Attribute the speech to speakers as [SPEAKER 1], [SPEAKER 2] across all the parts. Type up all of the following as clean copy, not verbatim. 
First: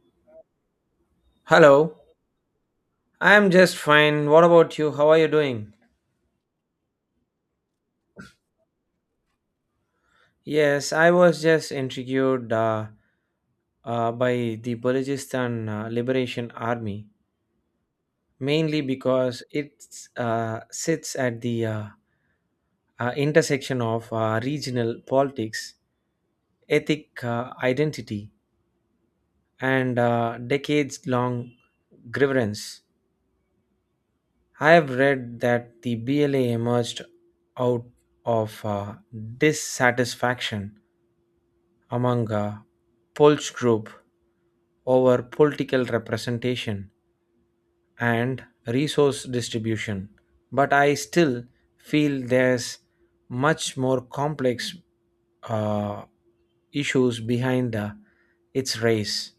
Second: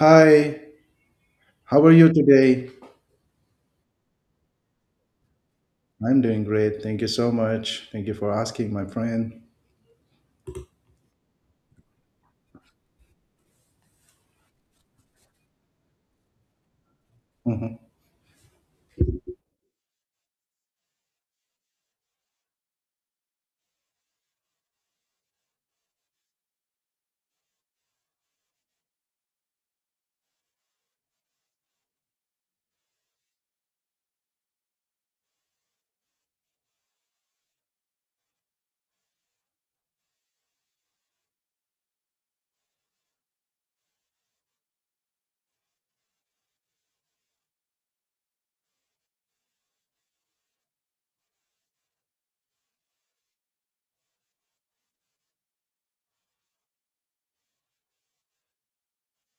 [SPEAKER 1] Hi, how are
[SPEAKER 2] Hello,
[SPEAKER 1] you today?
[SPEAKER 2] I am just fine. What about you? How are you doing?
[SPEAKER 1] I'm doing great. Thank you so much. Thank you for asking, my friend.
[SPEAKER 2] Yes, I was just intrigued by the Balochistan Liberation Army,
[SPEAKER 1] Mhm.
[SPEAKER 2] mainly because it sits at the intersection of regional politics, ethnic identity, and decades long grievance. I have read that the BLA emerged out of dissatisfaction among a Polish group over political representation and resource distribution. But I still feel there's much more complex uh, issues behind its race.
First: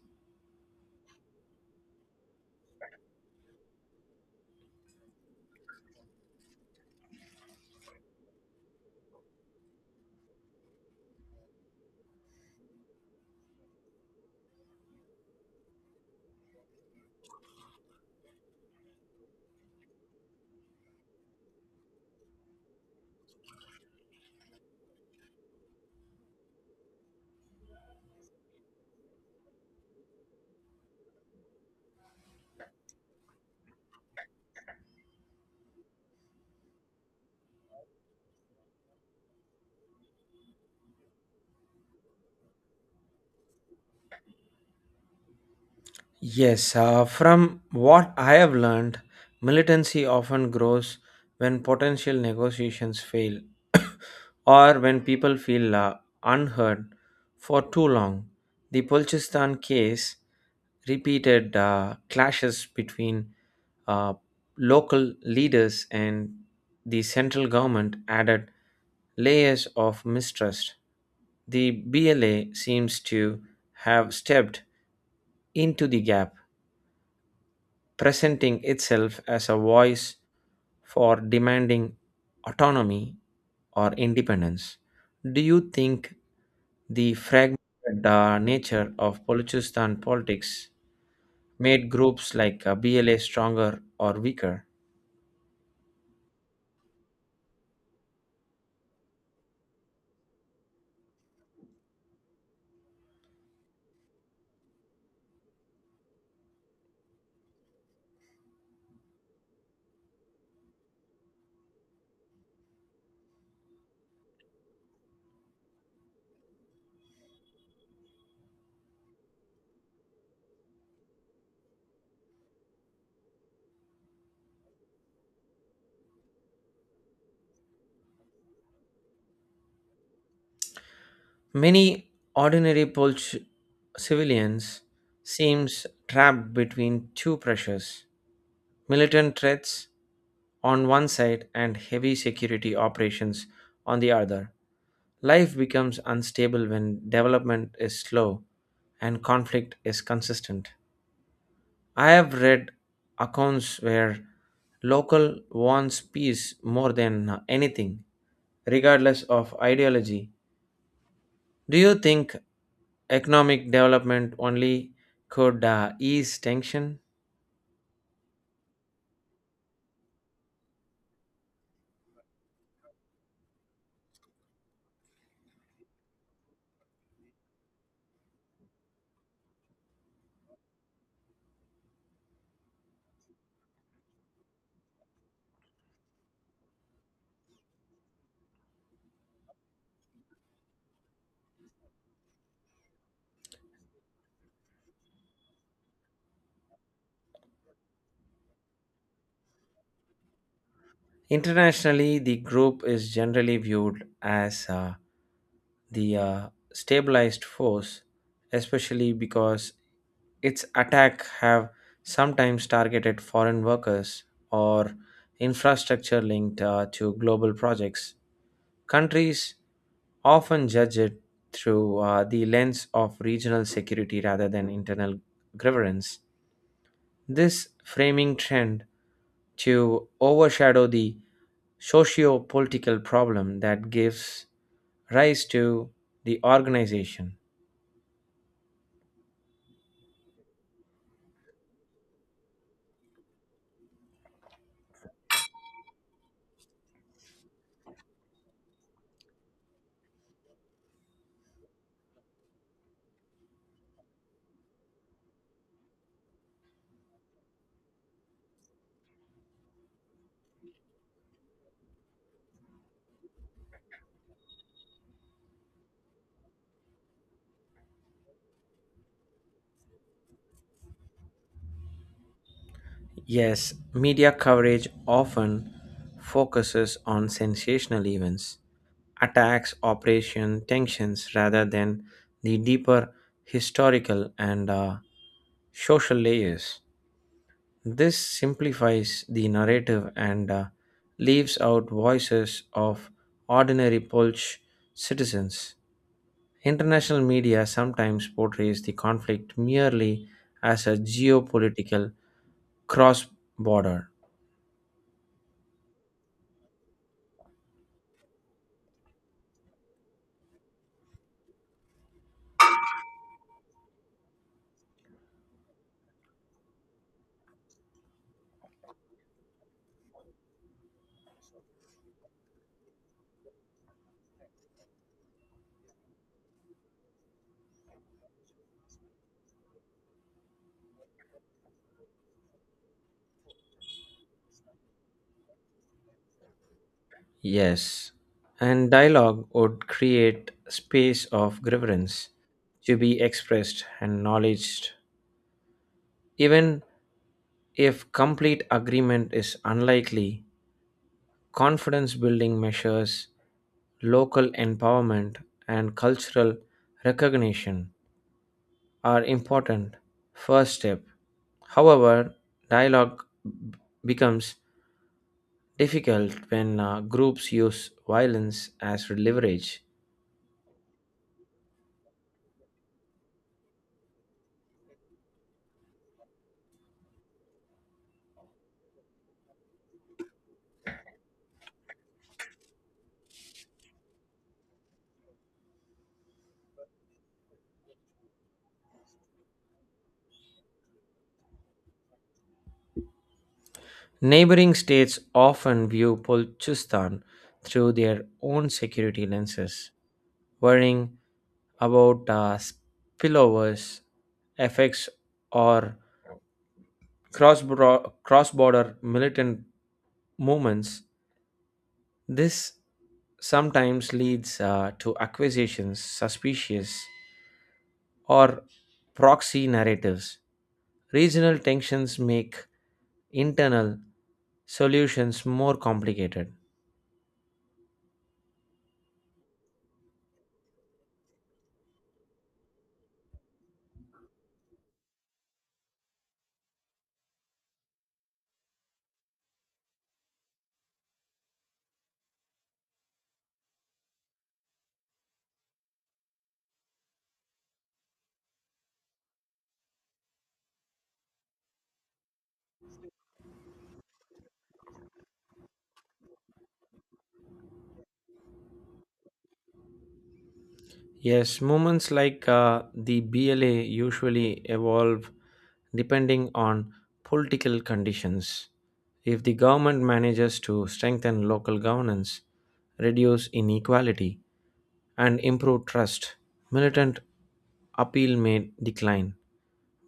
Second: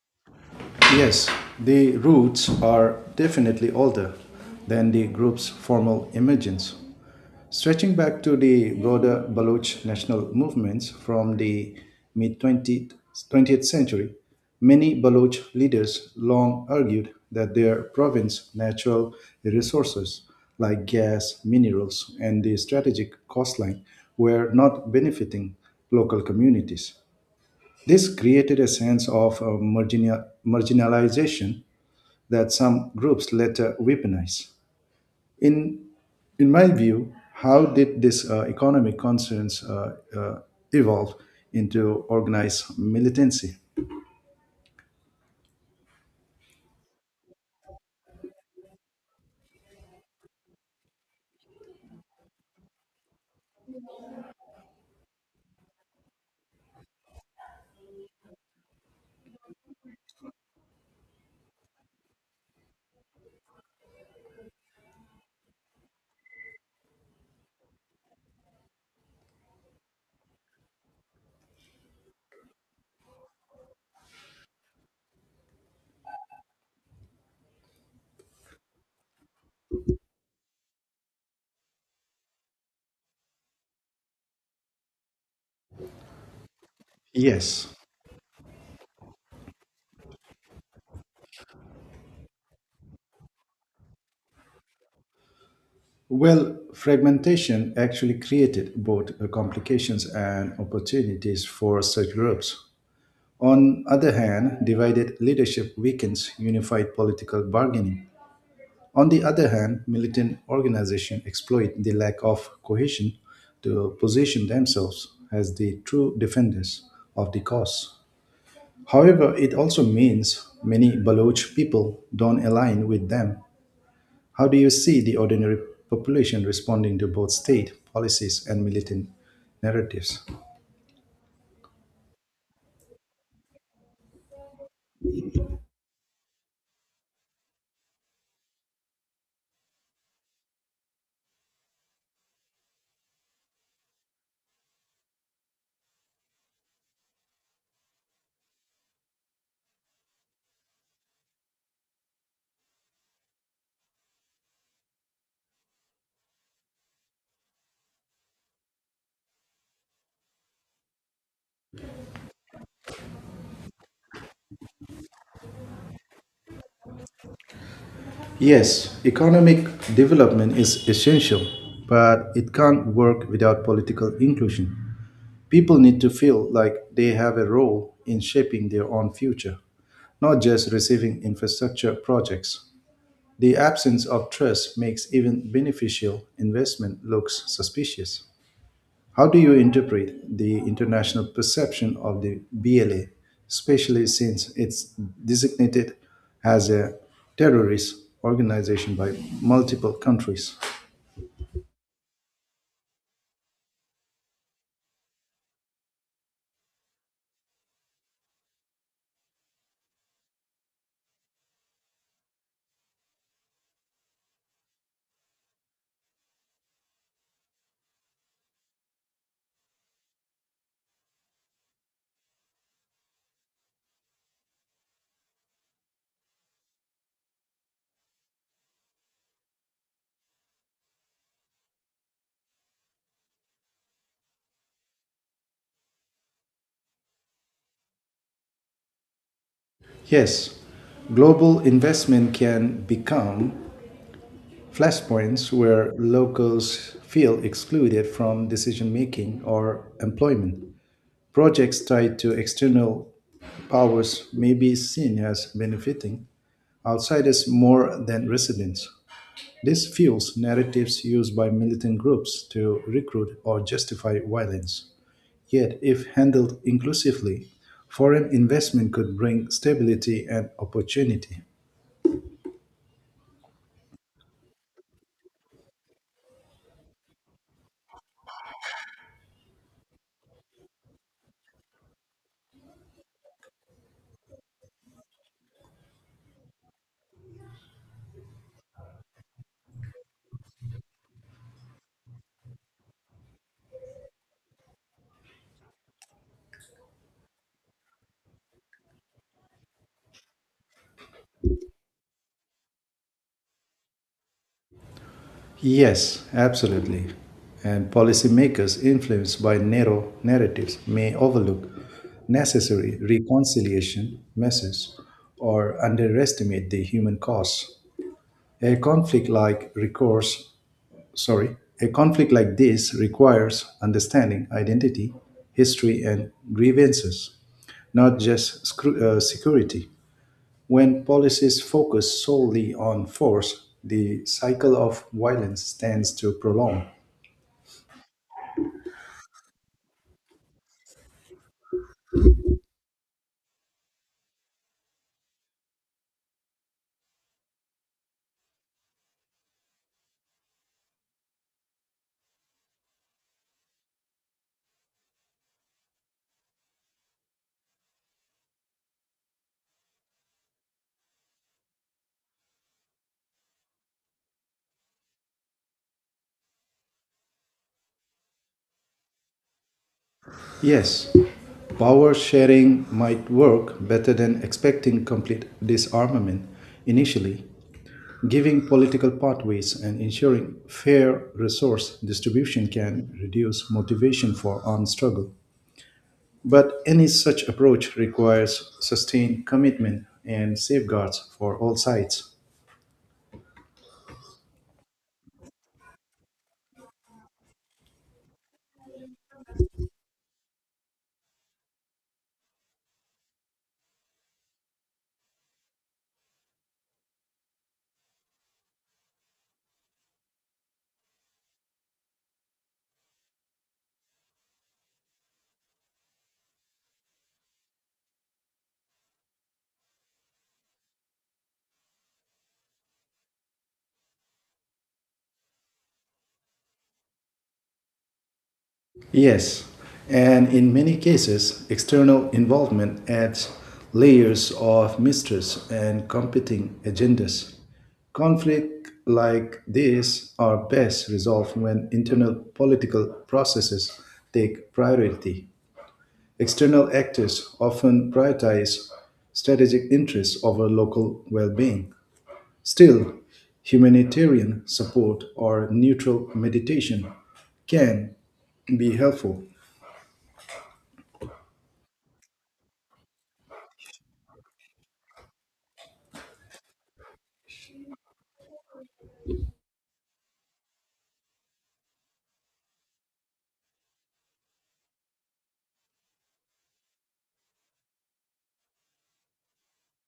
[SPEAKER 1] Yes, the roots are definitely older than the group's formal origins. Stretching back to the broader Baloch national movements from the mid 20th, 20th century, many Baloch leaders long argued that their province's natural resources like gas, minerals, and the strategic coastline were not benefiting local communities. This created a sense of marginalization that some groups later weaponized. In in my view, how did this economic concerns evolve into organized militancy?
[SPEAKER 2] Yes, from what I have learned, militancy often grows when potential negotiations fail or when people feel unheard for too long. The Balchistan case repeated clashes between uh, local leaders and the central government added layers of mistrust. The BLA seems to have stepped into the gap, presenting itself as a voice for demanding autonomy or independence. Do you think the
[SPEAKER 1] Yes.
[SPEAKER 2] fragmented nature of Balochistan politics made groups like BLA stronger or weaker?
[SPEAKER 1] Well, fragmentation actually created both complications and opportunities for such groups. On other hand, divided leadership weakens unified political bargaining. On the other hand, militant organizations exploit the lack of cohesion to position themselves as the true defenders of the cause. However, it also means many Baloch people don't align with them. How do you see the ordinary population responding to both state policies and militant narratives?
[SPEAKER 2] Many ordinary Polish civilians seems trapped between two pressures, militant threats on one side and heavy security operations on the other. Life becomes unstable when development is slow and conflict is consistent. I have read accounts where local wants peace more than anything, regardless of ideology. Do you think economic development only could ease tension?
[SPEAKER 1] Yes, economic development is essential, but it can't work without political inclusion. People need to feel like they have a role in shaping their own future, not just receiving infrastructure projects. The absence of trust makes even beneficial investment looks suspicious. How do you interpret the international perception of the BLA, especially since it's designated as a terrorist organization by multiple countries?
[SPEAKER 2] Internationally, the group is generally viewed as the stabilized force, especially because its attack have sometimes targeted foreign workers or infrastructure linked to global projects. Countries often judge it through the lens of regional security rather than internal grievance. This framing trend to overshadow the socio-political problem that gives rise to the organization.
[SPEAKER 1] Yes, global investment can become flashpoints where locals feel excluded from decision making or employment. Projects tied to external powers may be seen as benefiting outsiders more than residents. This fuels narratives used by militant groups to recruit or justify violence. Yet, if handled inclusively, foreign investment could bring stability and opportunity.
[SPEAKER 2] Yes, media coverage often focuses on sensational events, attacks, operation, tensions, rather than the deeper historical and social layers. This simplifies the narrative and leaves out voices of ordinary Polish citizens. International media sometimes portrays the conflict merely as a geopolitical cross border.
[SPEAKER 1] Yes, absolutely. And policymakers influenced by narrow narratives may overlook necessary reconciliation measures or underestimate the human cost. A conflict like recourse, sorry, a conflict like this requires understanding identity, history, and grievances, not just security. When policies focus solely on force, the cycle of violence tends to prolong.
[SPEAKER 2] Yes, and dialogue would create space of grievance to be expressed and acknowledged. Even if complete agreement is unlikely, confidence building measures, local empowerment, and cultural recognition are important first step. However, dialogue b- becomes difficult when groups use violence as leverage.
[SPEAKER 1] Yes, power sharing might work better than expecting complete disarmament initially. Giving political pathways and ensuring fair resource distribution can reduce motivation for armed struggle. But any such approach requires sustained commitment and safeguards for all sides.
[SPEAKER 2] Neighboring states often view Balochistan through their own security lenses, worrying about spillovers, effects, or cross-border militant movements. This sometimes leads to accusations, suspicious, or proxy narratives. Regional tensions make internal solutions more complicated.
[SPEAKER 1] Yes, and in many cases, external involvement adds layers of mistrust and competing agendas. Conflict like this are best resolved when internal political processes take priority. External actors often prioritize strategic interests over local well being. Still, humanitarian support or neutral mediation can be helpful.
[SPEAKER 2] Yes, moments like the BLA usually evolve depending on political conditions. If the government manages to strengthen local governance, reduce inequality, and improve trust, militant appeal may decline.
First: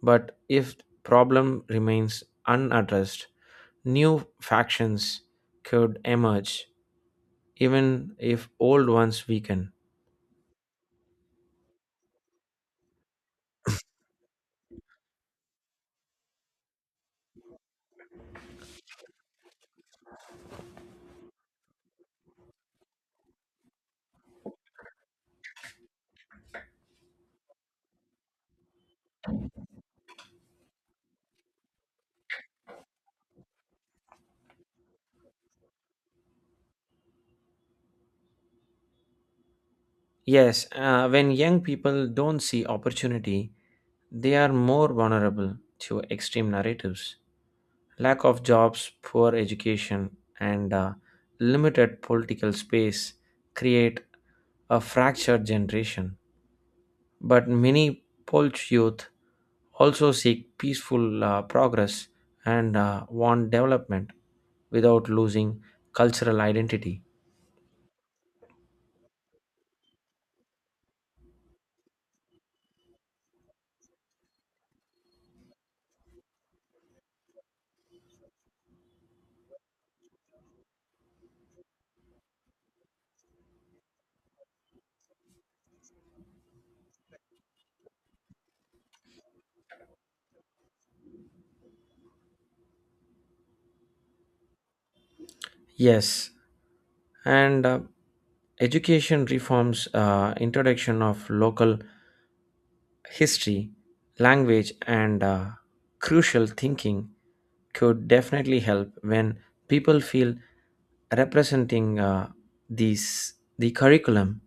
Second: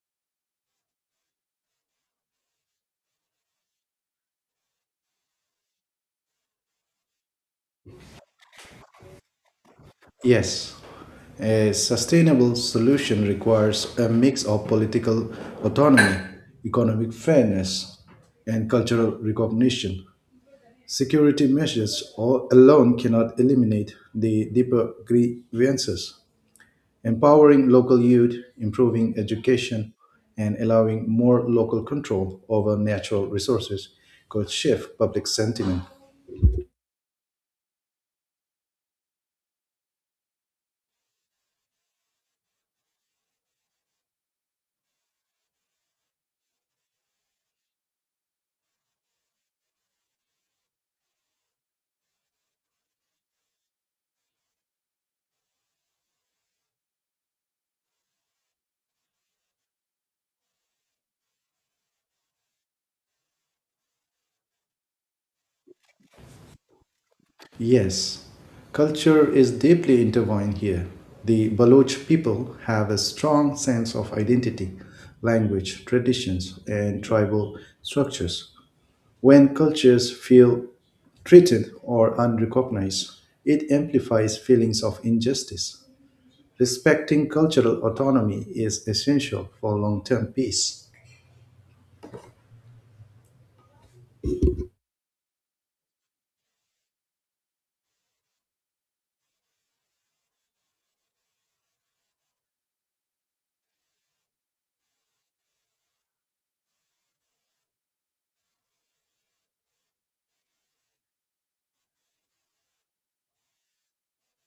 [SPEAKER 2] But if problem remains unaddressed, new factions could emerge even if old ones weaken.
[SPEAKER 1] Yes, a sustainable solution requires a mix of political autonomy, economic fairness, and cultural recognition. Security measures all alone cannot eliminate the deeper grievances. Empowering local youth, improving education, and allowing more local control over natural resources could shift public sentiment.
[SPEAKER 2] Yes, when young people don't see opportunity, they are more vulnerable to extreme narratives. Lack of jobs, poor education, and limited political space create a fractured generation. But many Polish youth also seek peaceful progress and want development without losing cultural identity.
[SPEAKER 1] Yes, culture is deeply intertwined here. The Baloch people have a strong sense of identity, language, traditions, and tribal structures. When cultures feel threatened or unrecognized, it amplifies feelings of injustice. Respecting cultural autonomy is essential for long term peace.
[SPEAKER 2] Yes, and education reforms, introduction of local history, language, and crucial thinking could definitely help. When people feel representing these the curriculum,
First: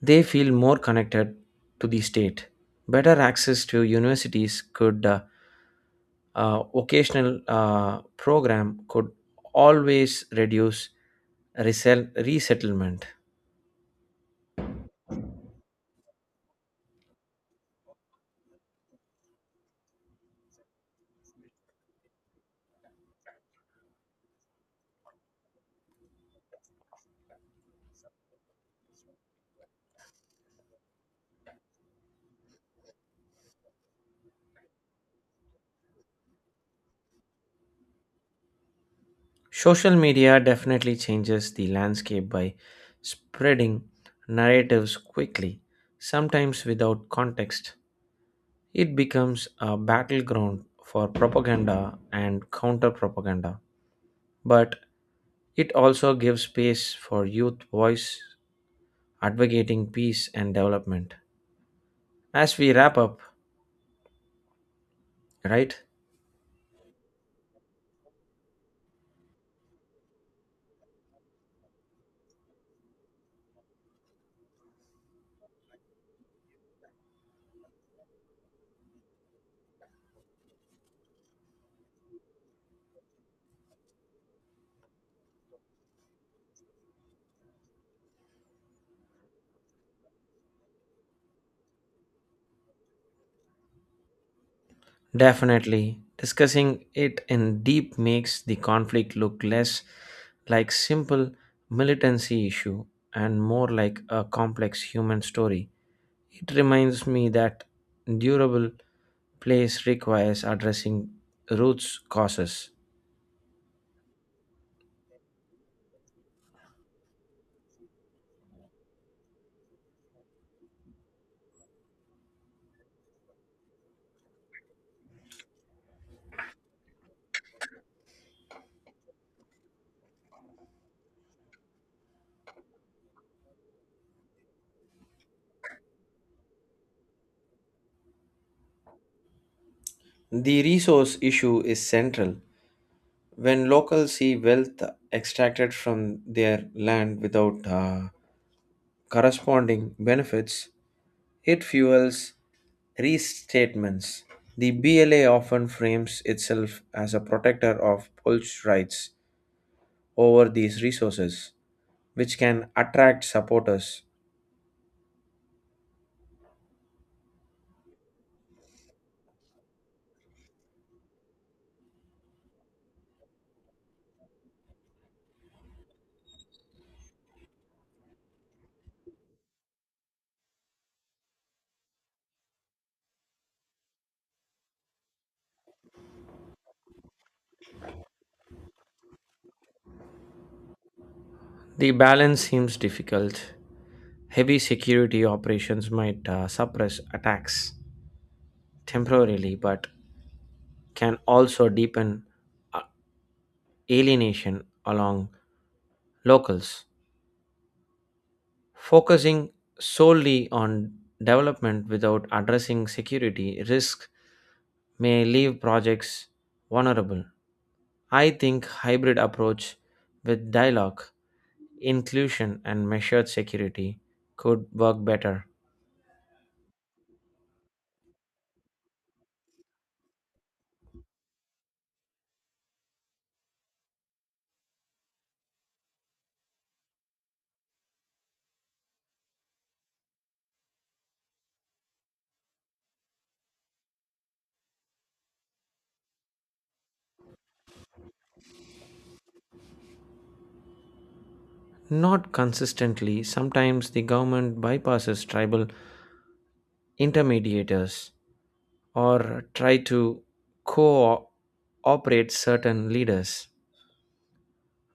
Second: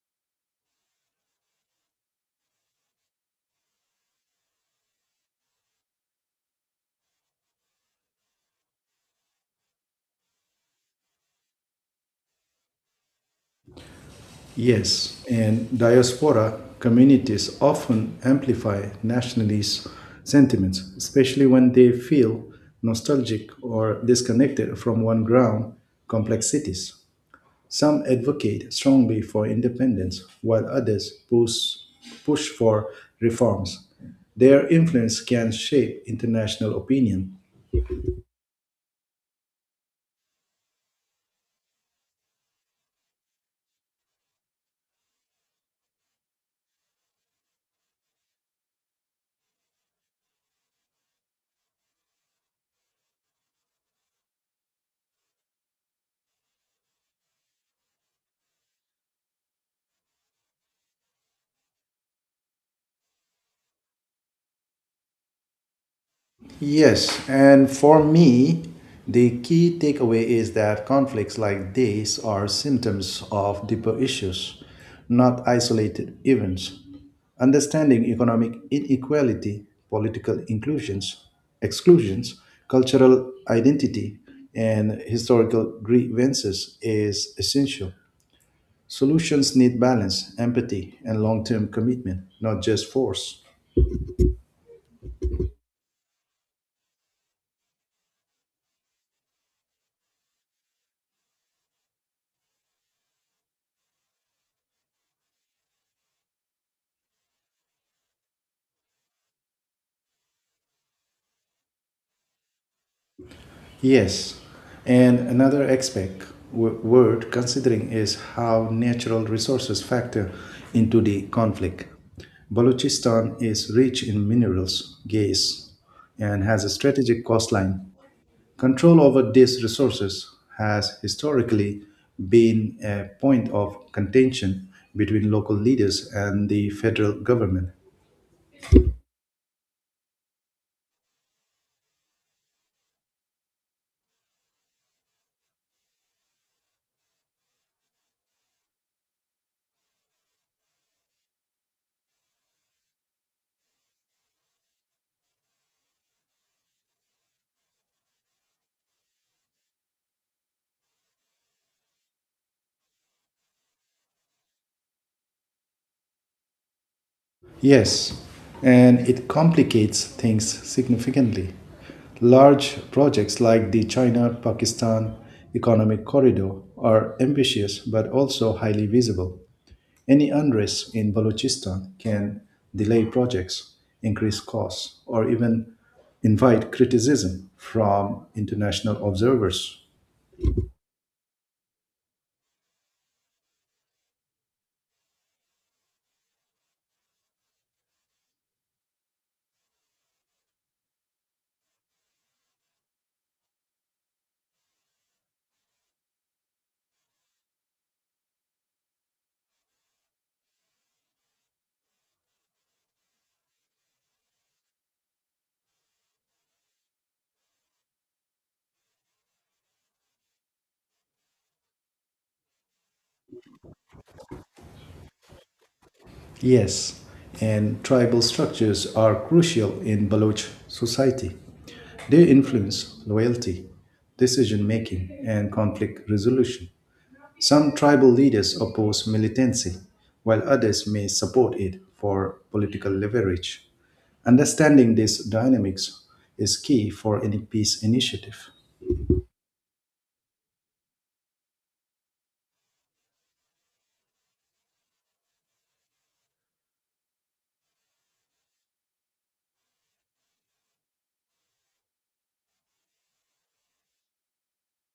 [SPEAKER 2] they feel more connected to the state. Better access to universities could occasional program could always reduce resettlement.
[SPEAKER 1] Yes, and diaspora communities often amplify nationalist sentiments, especially when they feel nostalgic or disconnected from one ground complexities. Some advocate strongly for independence, while others push for reforms. Their influence can shape international opinion.
[SPEAKER 2] Social media definitely changes the landscape by spreading narratives quickly, sometimes without context. It becomes a battleground for propaganda and counter propaganda. But it also gives space for youth voice advocating peace and development. As we wrap up, right?
[SPEAKER 1] Yes, and for me, the key takeaway is that conflicts like these are symptoms of deeper issues, not isolated events. Understanding economic inequality, political inclusions, exclusions, cultural identity, and historical grievances is essential. Solutions need balance, empathy, and long term commitment, not just force.
[SPEAKER 2] Definitely. Discussing it in deep makes the conflict look less like simple militancy issue and more like a complex human story. It reminds me that durable place requires addressing roots causes.
[SPEAKER 1] Yes, and another aspect worth considering is how natural resources factor into the conflict. Balochistan is rich in minerals, gas, and has a strategic coastline. Control over these resources has historically been a point of contention between local leaders and the federal government.
[SPEAKER 2] The resource issue is central. When locals see wealth extracted from their land without corresponding benefits, it fuels restatements. The BLA often frames itself as a protector of Polish rights over these resources, which can attract supporters.
[SPEAKER 1] Yes, and it complicates things significantly. Large projects like the China Pakistan Economic Corridor are ambitious but also highly visible. Any unrest in Balochistan can delay projects, increase costs, or even invite criticism from international observers.
[SPEAKER 2] The balance seems difficult. Heavy security operations might suppress attacks temporarily, but can also deepen uh, alienation along locals. Focusing solely on development without addressing security risk may leave projects vulnerable. I think hybrid approach with dialogue, inclusion and measured security could work better.
[SPEAKER 1] Yes, and tribal structures are crucial in Baloch society. They influence loyalty, decision making, and conflict resolution. Some tribal leaders oppose militancy, while others may support it for political leverage. Understanding these dynamics is key for any peace initiative.
[SPEAKER 2] Not consistently, sometimes the government bypasses tribal intermediators or try to cooperate certain leaders,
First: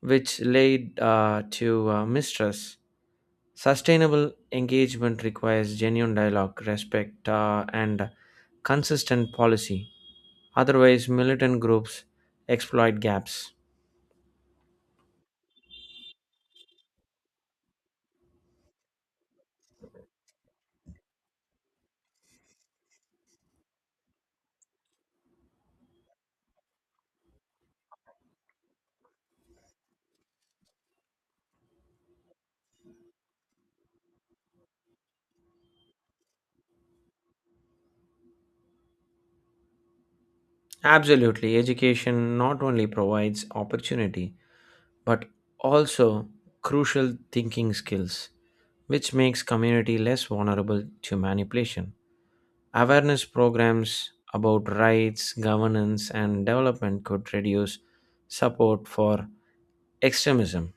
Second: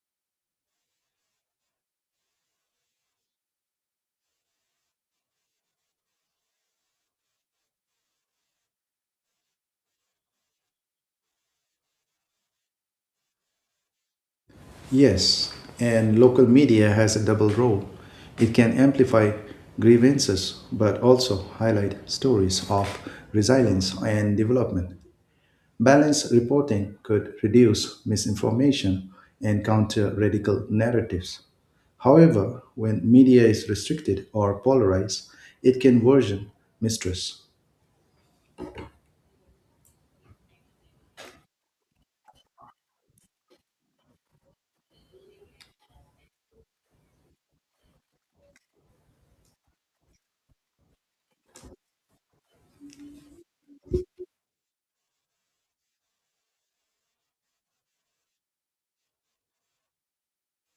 [SPEAKER 2] which led to mistrust. Sustainable engagement requires genuine dialogue, respect, and consistent policy. Otherwise, militant groups exploit gaps.
[SPEAKER 1] Yes, and local media has a double role. It can amplify grievances but also highlight stories of resilience and development. Balanced reporting could reduce misinformation and counter radical narratives. However, when media is restricted or polarized, it can worsen mistrust.
[SPEAKER 2] Absolutely, education not only provides opportunity but also crucial thinking skills, which makes community less vulnerable to manipulation. Awareness programs about rights, governance, and development could reduce support for extremism.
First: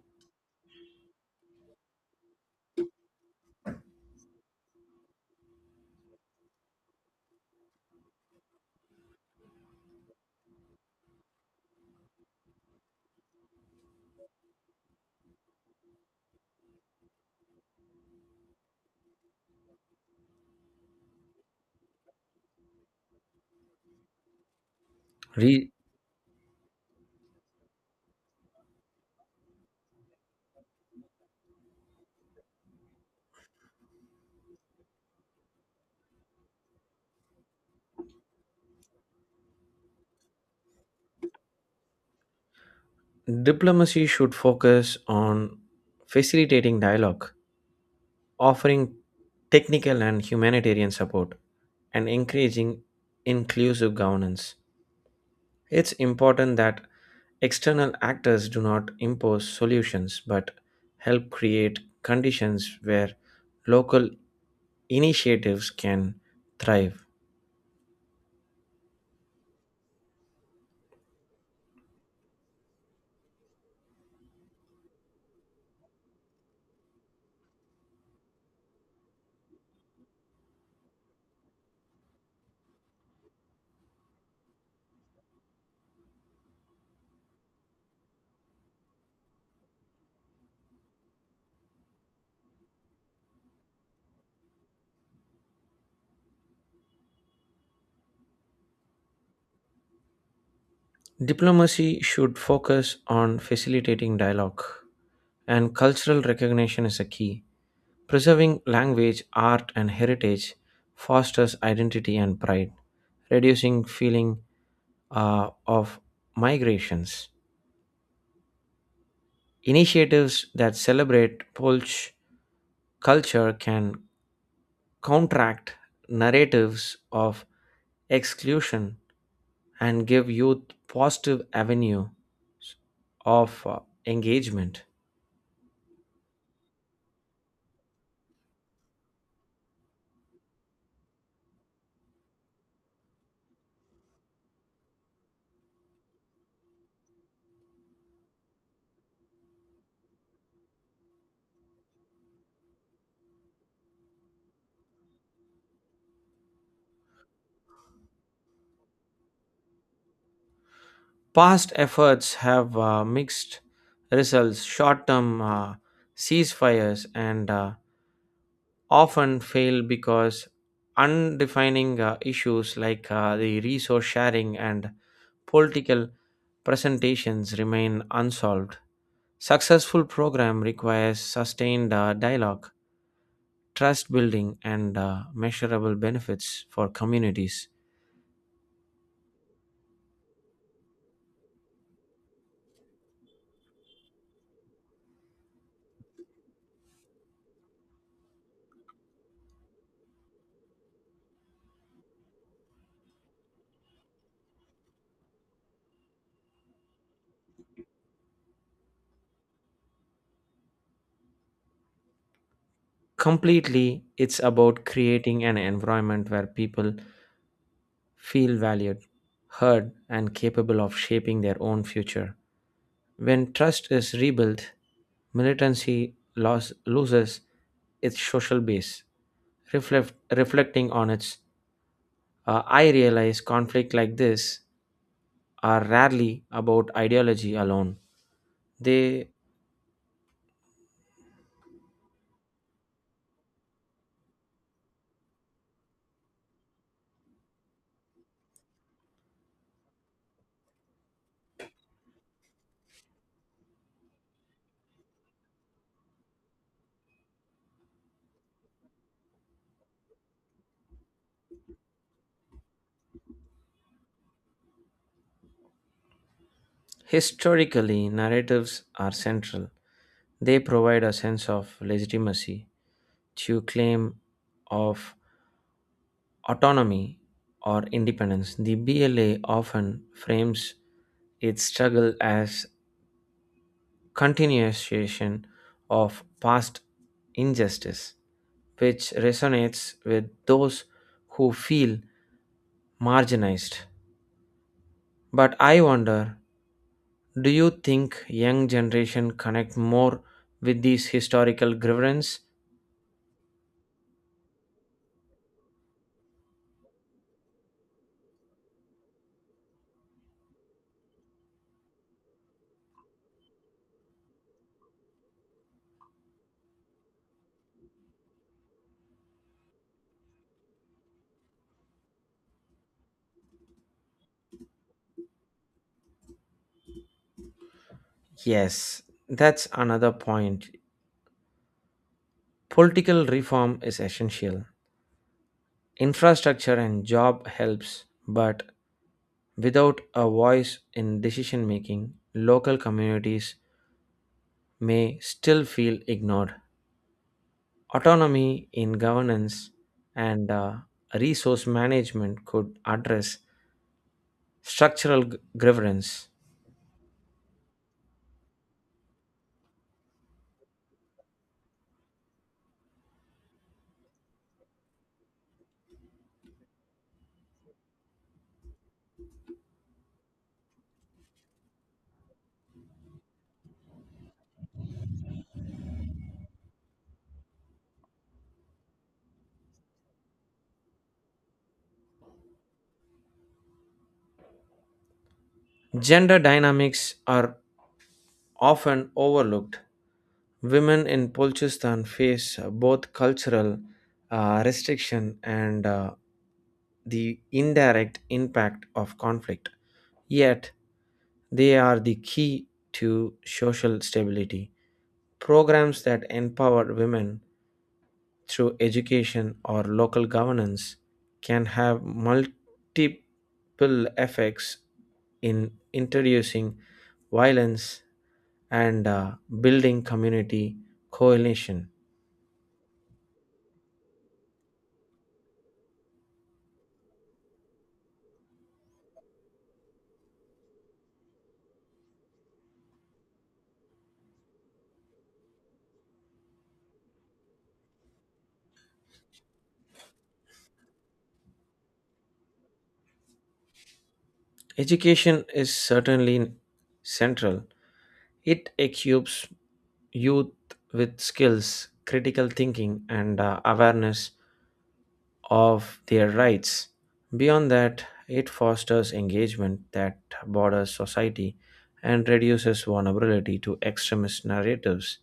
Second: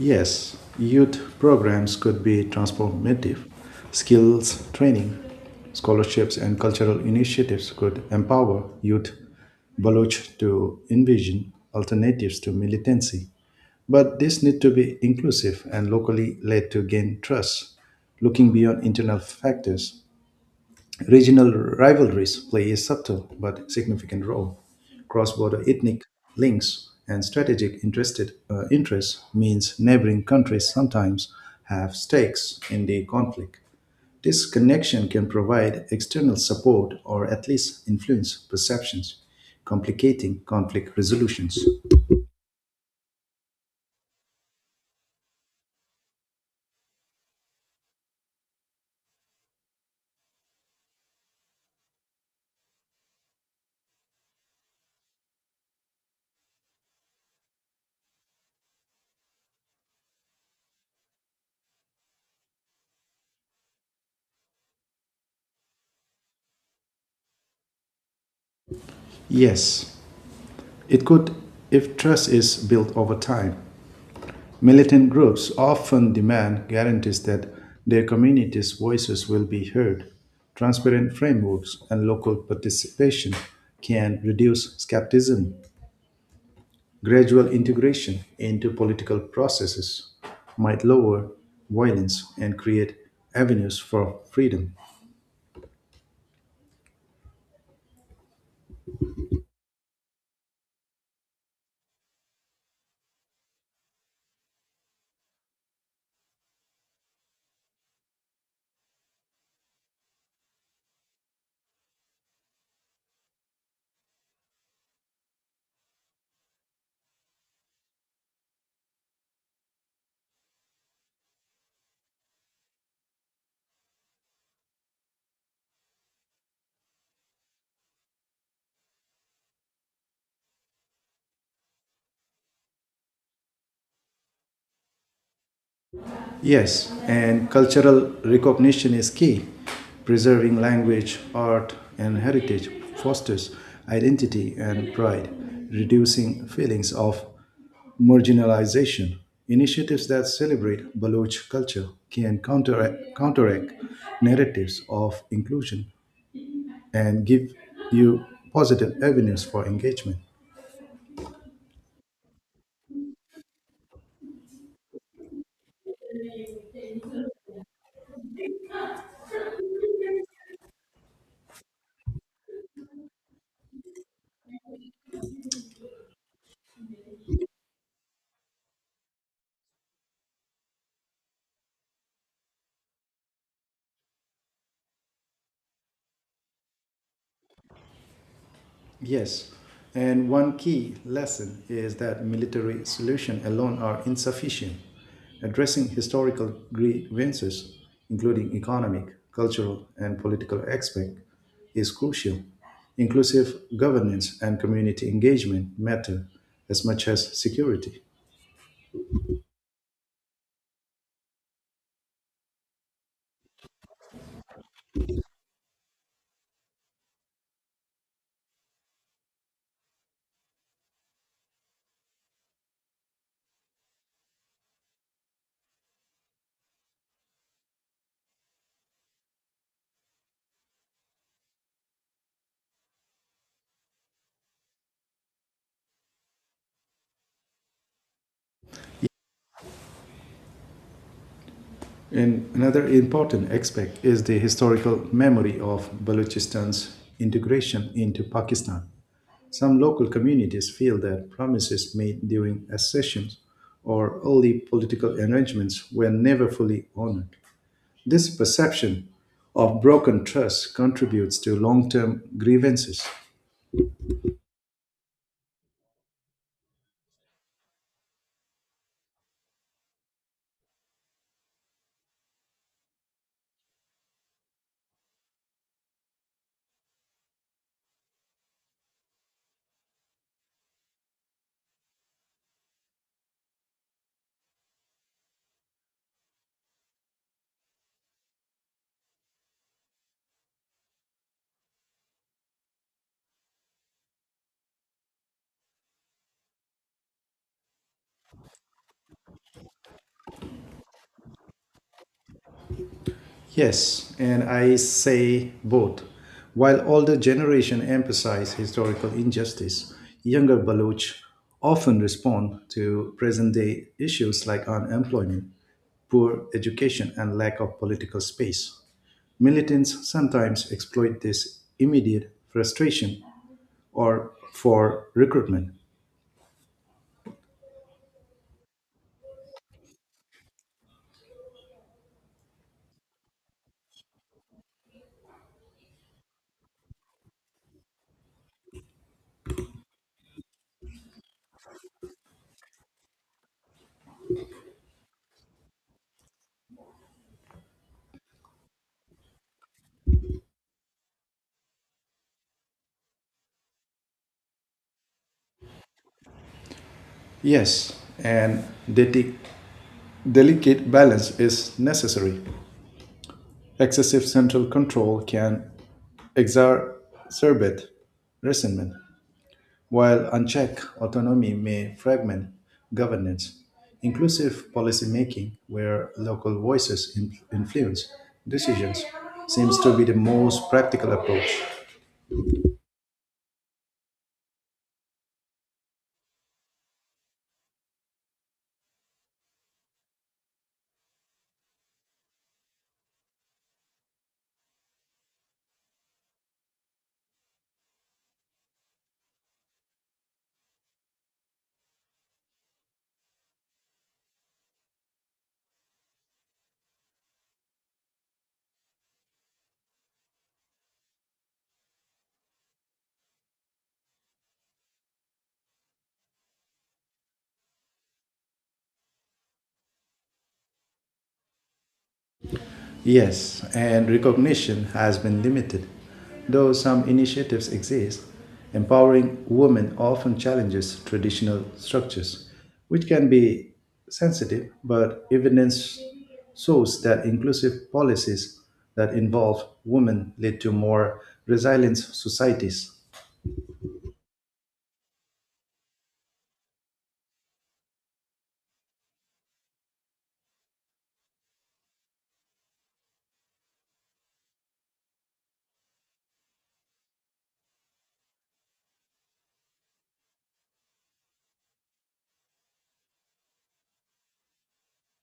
[SPEAKER 1] Yes, youth programs could be transformative. Skills training, scholarships, and cultural initiatives could empower youth Baloch to envision alternatives to militancy. But this need to be inclusive and locally led to gain trust, looking beyond internal factors. Regional rivalries play a subtle but significant role. Cross border
[SPEAKER 2] Re-
[SPEAKER 1] ethnic links and strategic interests means neighboring countries sometimes have stakes in the conflict. This connection can provide external support or at least influence perceptions, complicating conflict resolutions.
[SPEAKER 2] Diplomacy should focus on facilitating dialogue, offering technical and humanitarian support, and encouraging inclusive governance. It's important that external actors do not impose solutions but help create conditions where local initiatives can thrive.
[SPEAKER 1] Yes, it could if trust is built over time. Militant groups often demand guarantees that their communities' voices will be heard. Transparent frameworks and local participation can reduce skepticism. Gradual integration into political processes might lower violence and create avenues for freedom.
[SPEAKER 2] Diplomacy should focus on facilitating dialogue, and cultural recognition is a key. Preserving language, art, and heritage fosters identity and pride, reducing feeling of migrations. Initiatives that celebrate Polish culture can counteract narratives of exclusion and give youth positive avenue of engagement.
[SPEAKER 1] Yes, and cultural recognition is key. Preserving language, art, and heritage fosters identity and pride, reducing feelings of marginalization. Initiatives that celebrate Baloch culture can counteract narratives of inclusion and give you positive avenues for engagement.
[SPEAKER 2] Past efforts have mixed results, short term ceasefires, and often fail because undefining issues like the resource sharing and political presentations remain unsolved. Successful program requires sustained dialogue, trust building, and measurable benefits for communities.
[SPEAKER 1] Yes, and one key lesson is that military solutions alone are insufficient. Addressing historical grievances, including economic, cultural, and political aspects, is crucial. Inclusive governance and community engagement matter as much as security.
[SPEAKER 2] Completely, it's about creating an environment where people feel valued, heard, and capable of shaping their own future. When trust is rebuilt, loses its social base. Reflecting on its, I realize conflict like this are rarely about ideology alone. They
[SPEAKER 1] And another important aspect is the historical memory of Balochistan's integration into Pakistan. Some local communities feel that promises made during accessions or early political arrangements were never fully honored. This perception of broken trust contributes to long term grievances.
[SPEAKER 2] historically narratives are central. They provide a sense of legitimacy to claim of autonomy or independence. The BLA often frames its struggle as continuation of past injustice, which resonates with those who feel marginalized. But I wonder, do you think young generation connect more with these historical grievance?
[SPEAKER 1] Yes, and I say both. While older generation emphasize historical injustice, younger Baloch often respond to present day issues like unemployment, poor education, and lack of political space. Militants sometimes exploit this immediate frustration or for recruitment.
[SPEAKER 2] Yes, that's another point. Political reform is essential. Infrastructure and job helps, but without a voice in decision making, local communities may still feel ignored. Autonomy in governance and resource management could address grievance.
[SPEAKER 1] Yes, and deti- delicate balance is necessary. Excessive central control can exacerbate resentment, while unchecked autonomy may fragment governance. Inclusive policymaking, where local voices influence decisions, seems to be the most practical approach.
[SPEAKER 2] Gender dynamics are often overlooked. Women in Pulchistan face both cultural restriction and the indirect impact of conflict. Yet, they are the key to social stability. Programs that empower women through education or local governance can have multiple effects in introducing violence and building community coalition.
[SPEAKER 1] Yes, and recognition has been limited. Though some initiatives exist, empowering women often challenges traditional structures, which can be sensitive, but evidence shows that inclusive policies that involve women lead to more resilient societies.
[SPEAKER 2] Education is certainly central. It equips youth with skills, critical thinking, and awareness of their rights. Beyond that, it fosters engagement that borders society and reduces vulnerability to extremist narratives.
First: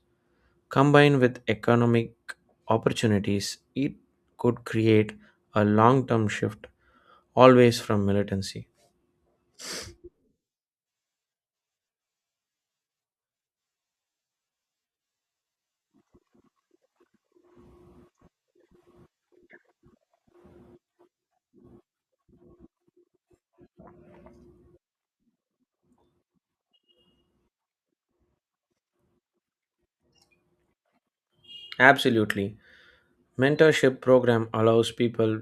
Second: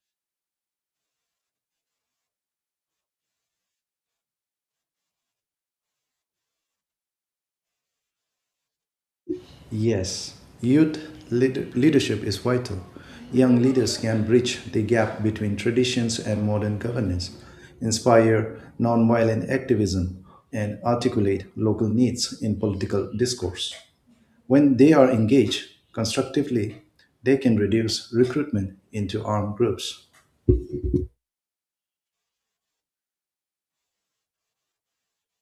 [SPEAKER 2] Combined with economic opportunities, it could create a long term shift always from militancy.
[SPEAKER 1] Yes, youth leadership is vital. Young leaders can bridge the gap between traditions and modern governance, inspire nonviolent activism, and articulate local needs in political discourse. When they are engaged constructively, they can reduce recruitment into armed groups.
[SPEAKER 2] Absolutely. Mentorship program allows people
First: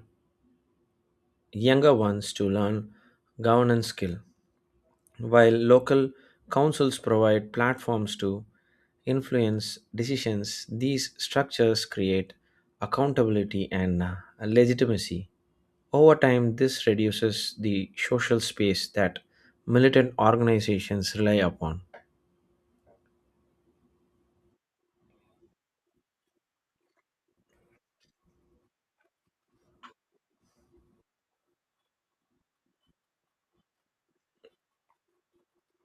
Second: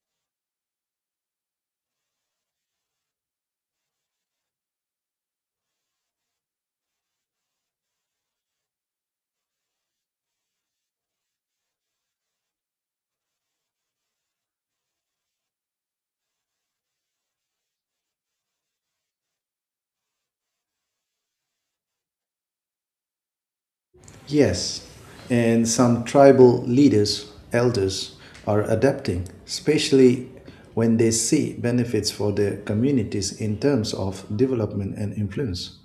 [SPEAKER 2] younger ones to learn governance skill while local councils provide platforms to influence decisions. These structures create accountability and legitimacy. Over time, this reduces the social space that militant organizations rely upon.
[SPEAKER 1] Yes, and some tribal leaders, elders, are adapting, especially when they see benefits for their communities in terms of development and influence.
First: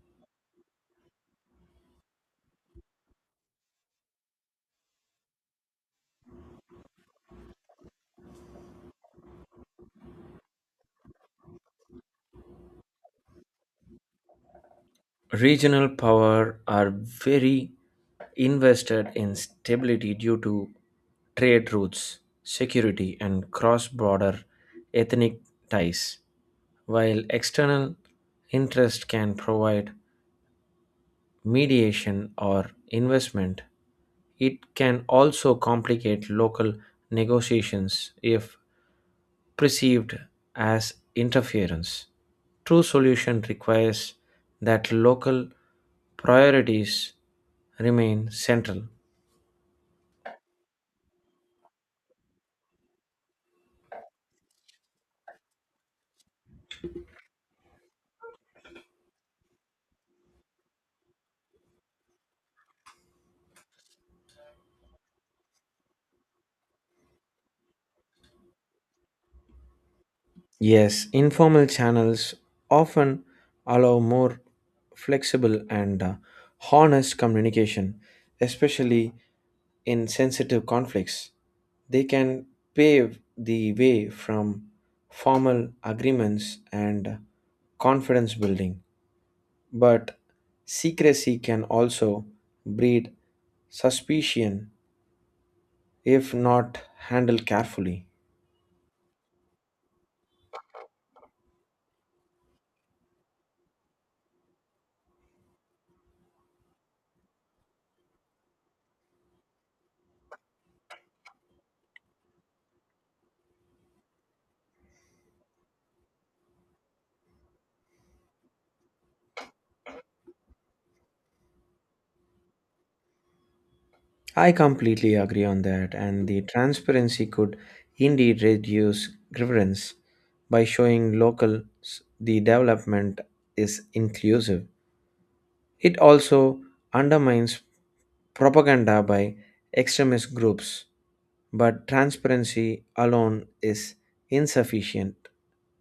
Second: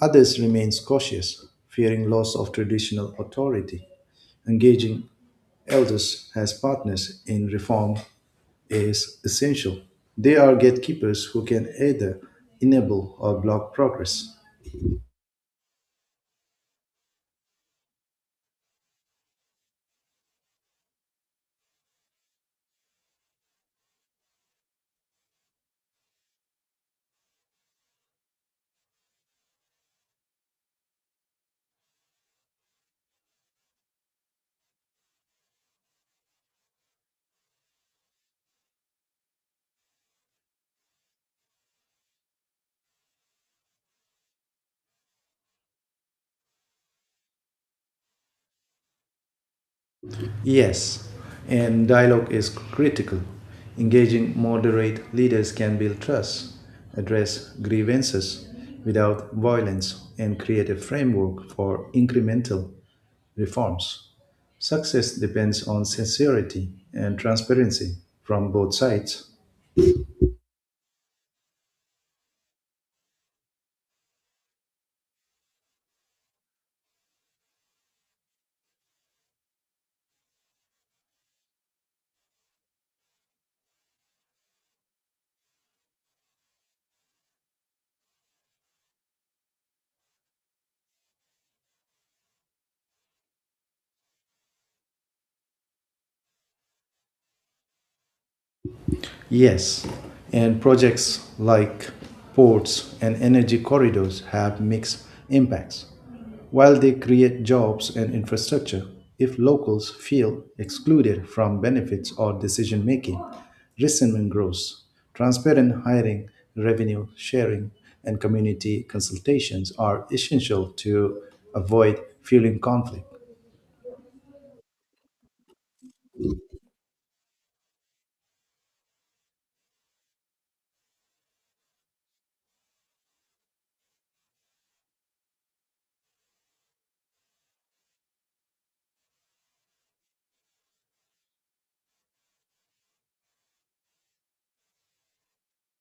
[SPEAKER 1] Others remain cautious, fearing loss of traditional authority. Engaging elders as partners in reform is essential. They are gatekeepers who can either enable or block progress.
[SPEAKER 2] Regional power are very invested in stability due to trade routes, security, and cross border ethnic ties. While external interest can provide mediation or investment, it can also complicate local negotiations if perceived as interference. True solution requires that local priorities remain central.
[SPEAKER 1] Yes, and dialogue is critical. Engaging moderate leaders can build trust, address grievances without violence, and create a framework for incremental reforms. Success depends on sincerity and transparency from both sides.
[SPEAKER 2] Yes, informal channels often allow more flexible and honest communication, especially in sensitive conflicts. They can pave the way from formal agreements and confidence building, but secrecy can also breed suspicion if not handled carefully.
[SPEAKER 1] Yes, and projects like ports and energy corridors have mixed impacts. While they create jobs and infrastructure, if locals feel excluded from benefits or decision making, resentment grows. Transparent hiring, revenue sharing, and community consultations are essential to avoid fueling conflict.
[SPEAKER 2] I completely agree on that, and the transparency could indeed reduce grievance by showing locals the development is inclusive. It also undermines propaganda by extremist groups, but transparency alone is insufficient.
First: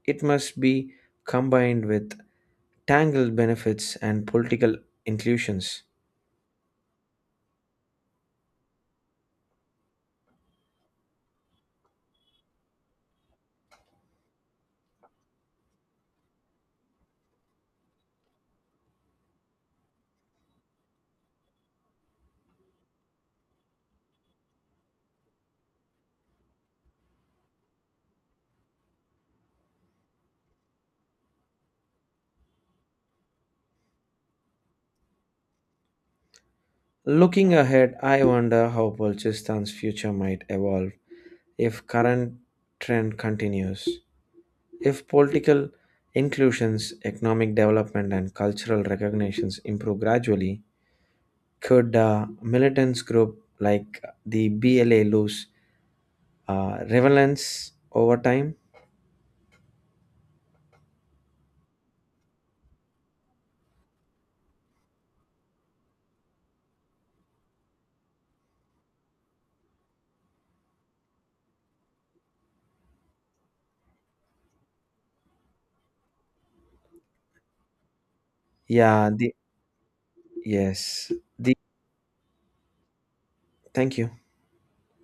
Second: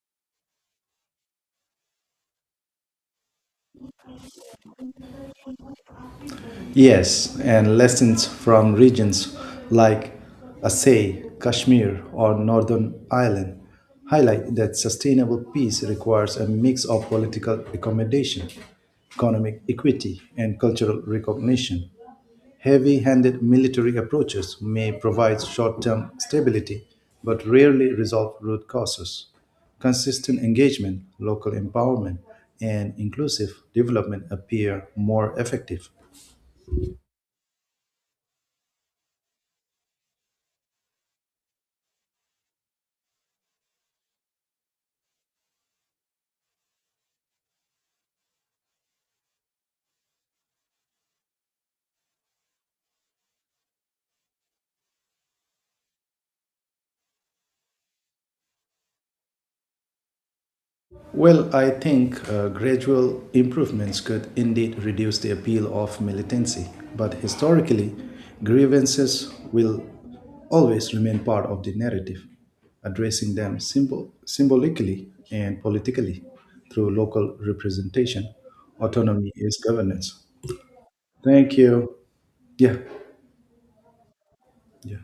[SPEAKER 2] It must be combined with tangled benefits and political inclusions.
[SPEAKER 1] Yes, and lessons from regions like Assay, Kashmir, or Northern Ireland highlight that sustainable peace requires a mix of political accommodation, economic equity, and cultural recognition. Heavy handed military approaches may provide short term stability but rarely resolve root causes. Consistent engagement, local empowerment, and inclusive development appear more effective.
[SPEAKER 2] Looking ahead, I wonder how Balchistan's future might evolve if current trend continues. If political inclusions, economic development, and cultural recognitions improve gradually, could militants group like the BLA lose relevance over time?
[SPEAKER 1] Well, I think gradual improvements could indeed reduce the appeal of militancy, but historically, grievances will always remain part of the narrative, addressing them symbolically and politically through local representation.
[SPEAKER 2] Yeah.
[SPEAKER 1] Autonomy
[SPEAKER 2] The
[SPEAKER 1] is governance.
[SPEAKER 2] yes. The
[SPEAKER 1] Thank you. Yeah,
[SPEAKER 2] thank you.
[SPEAKER 1] yeah.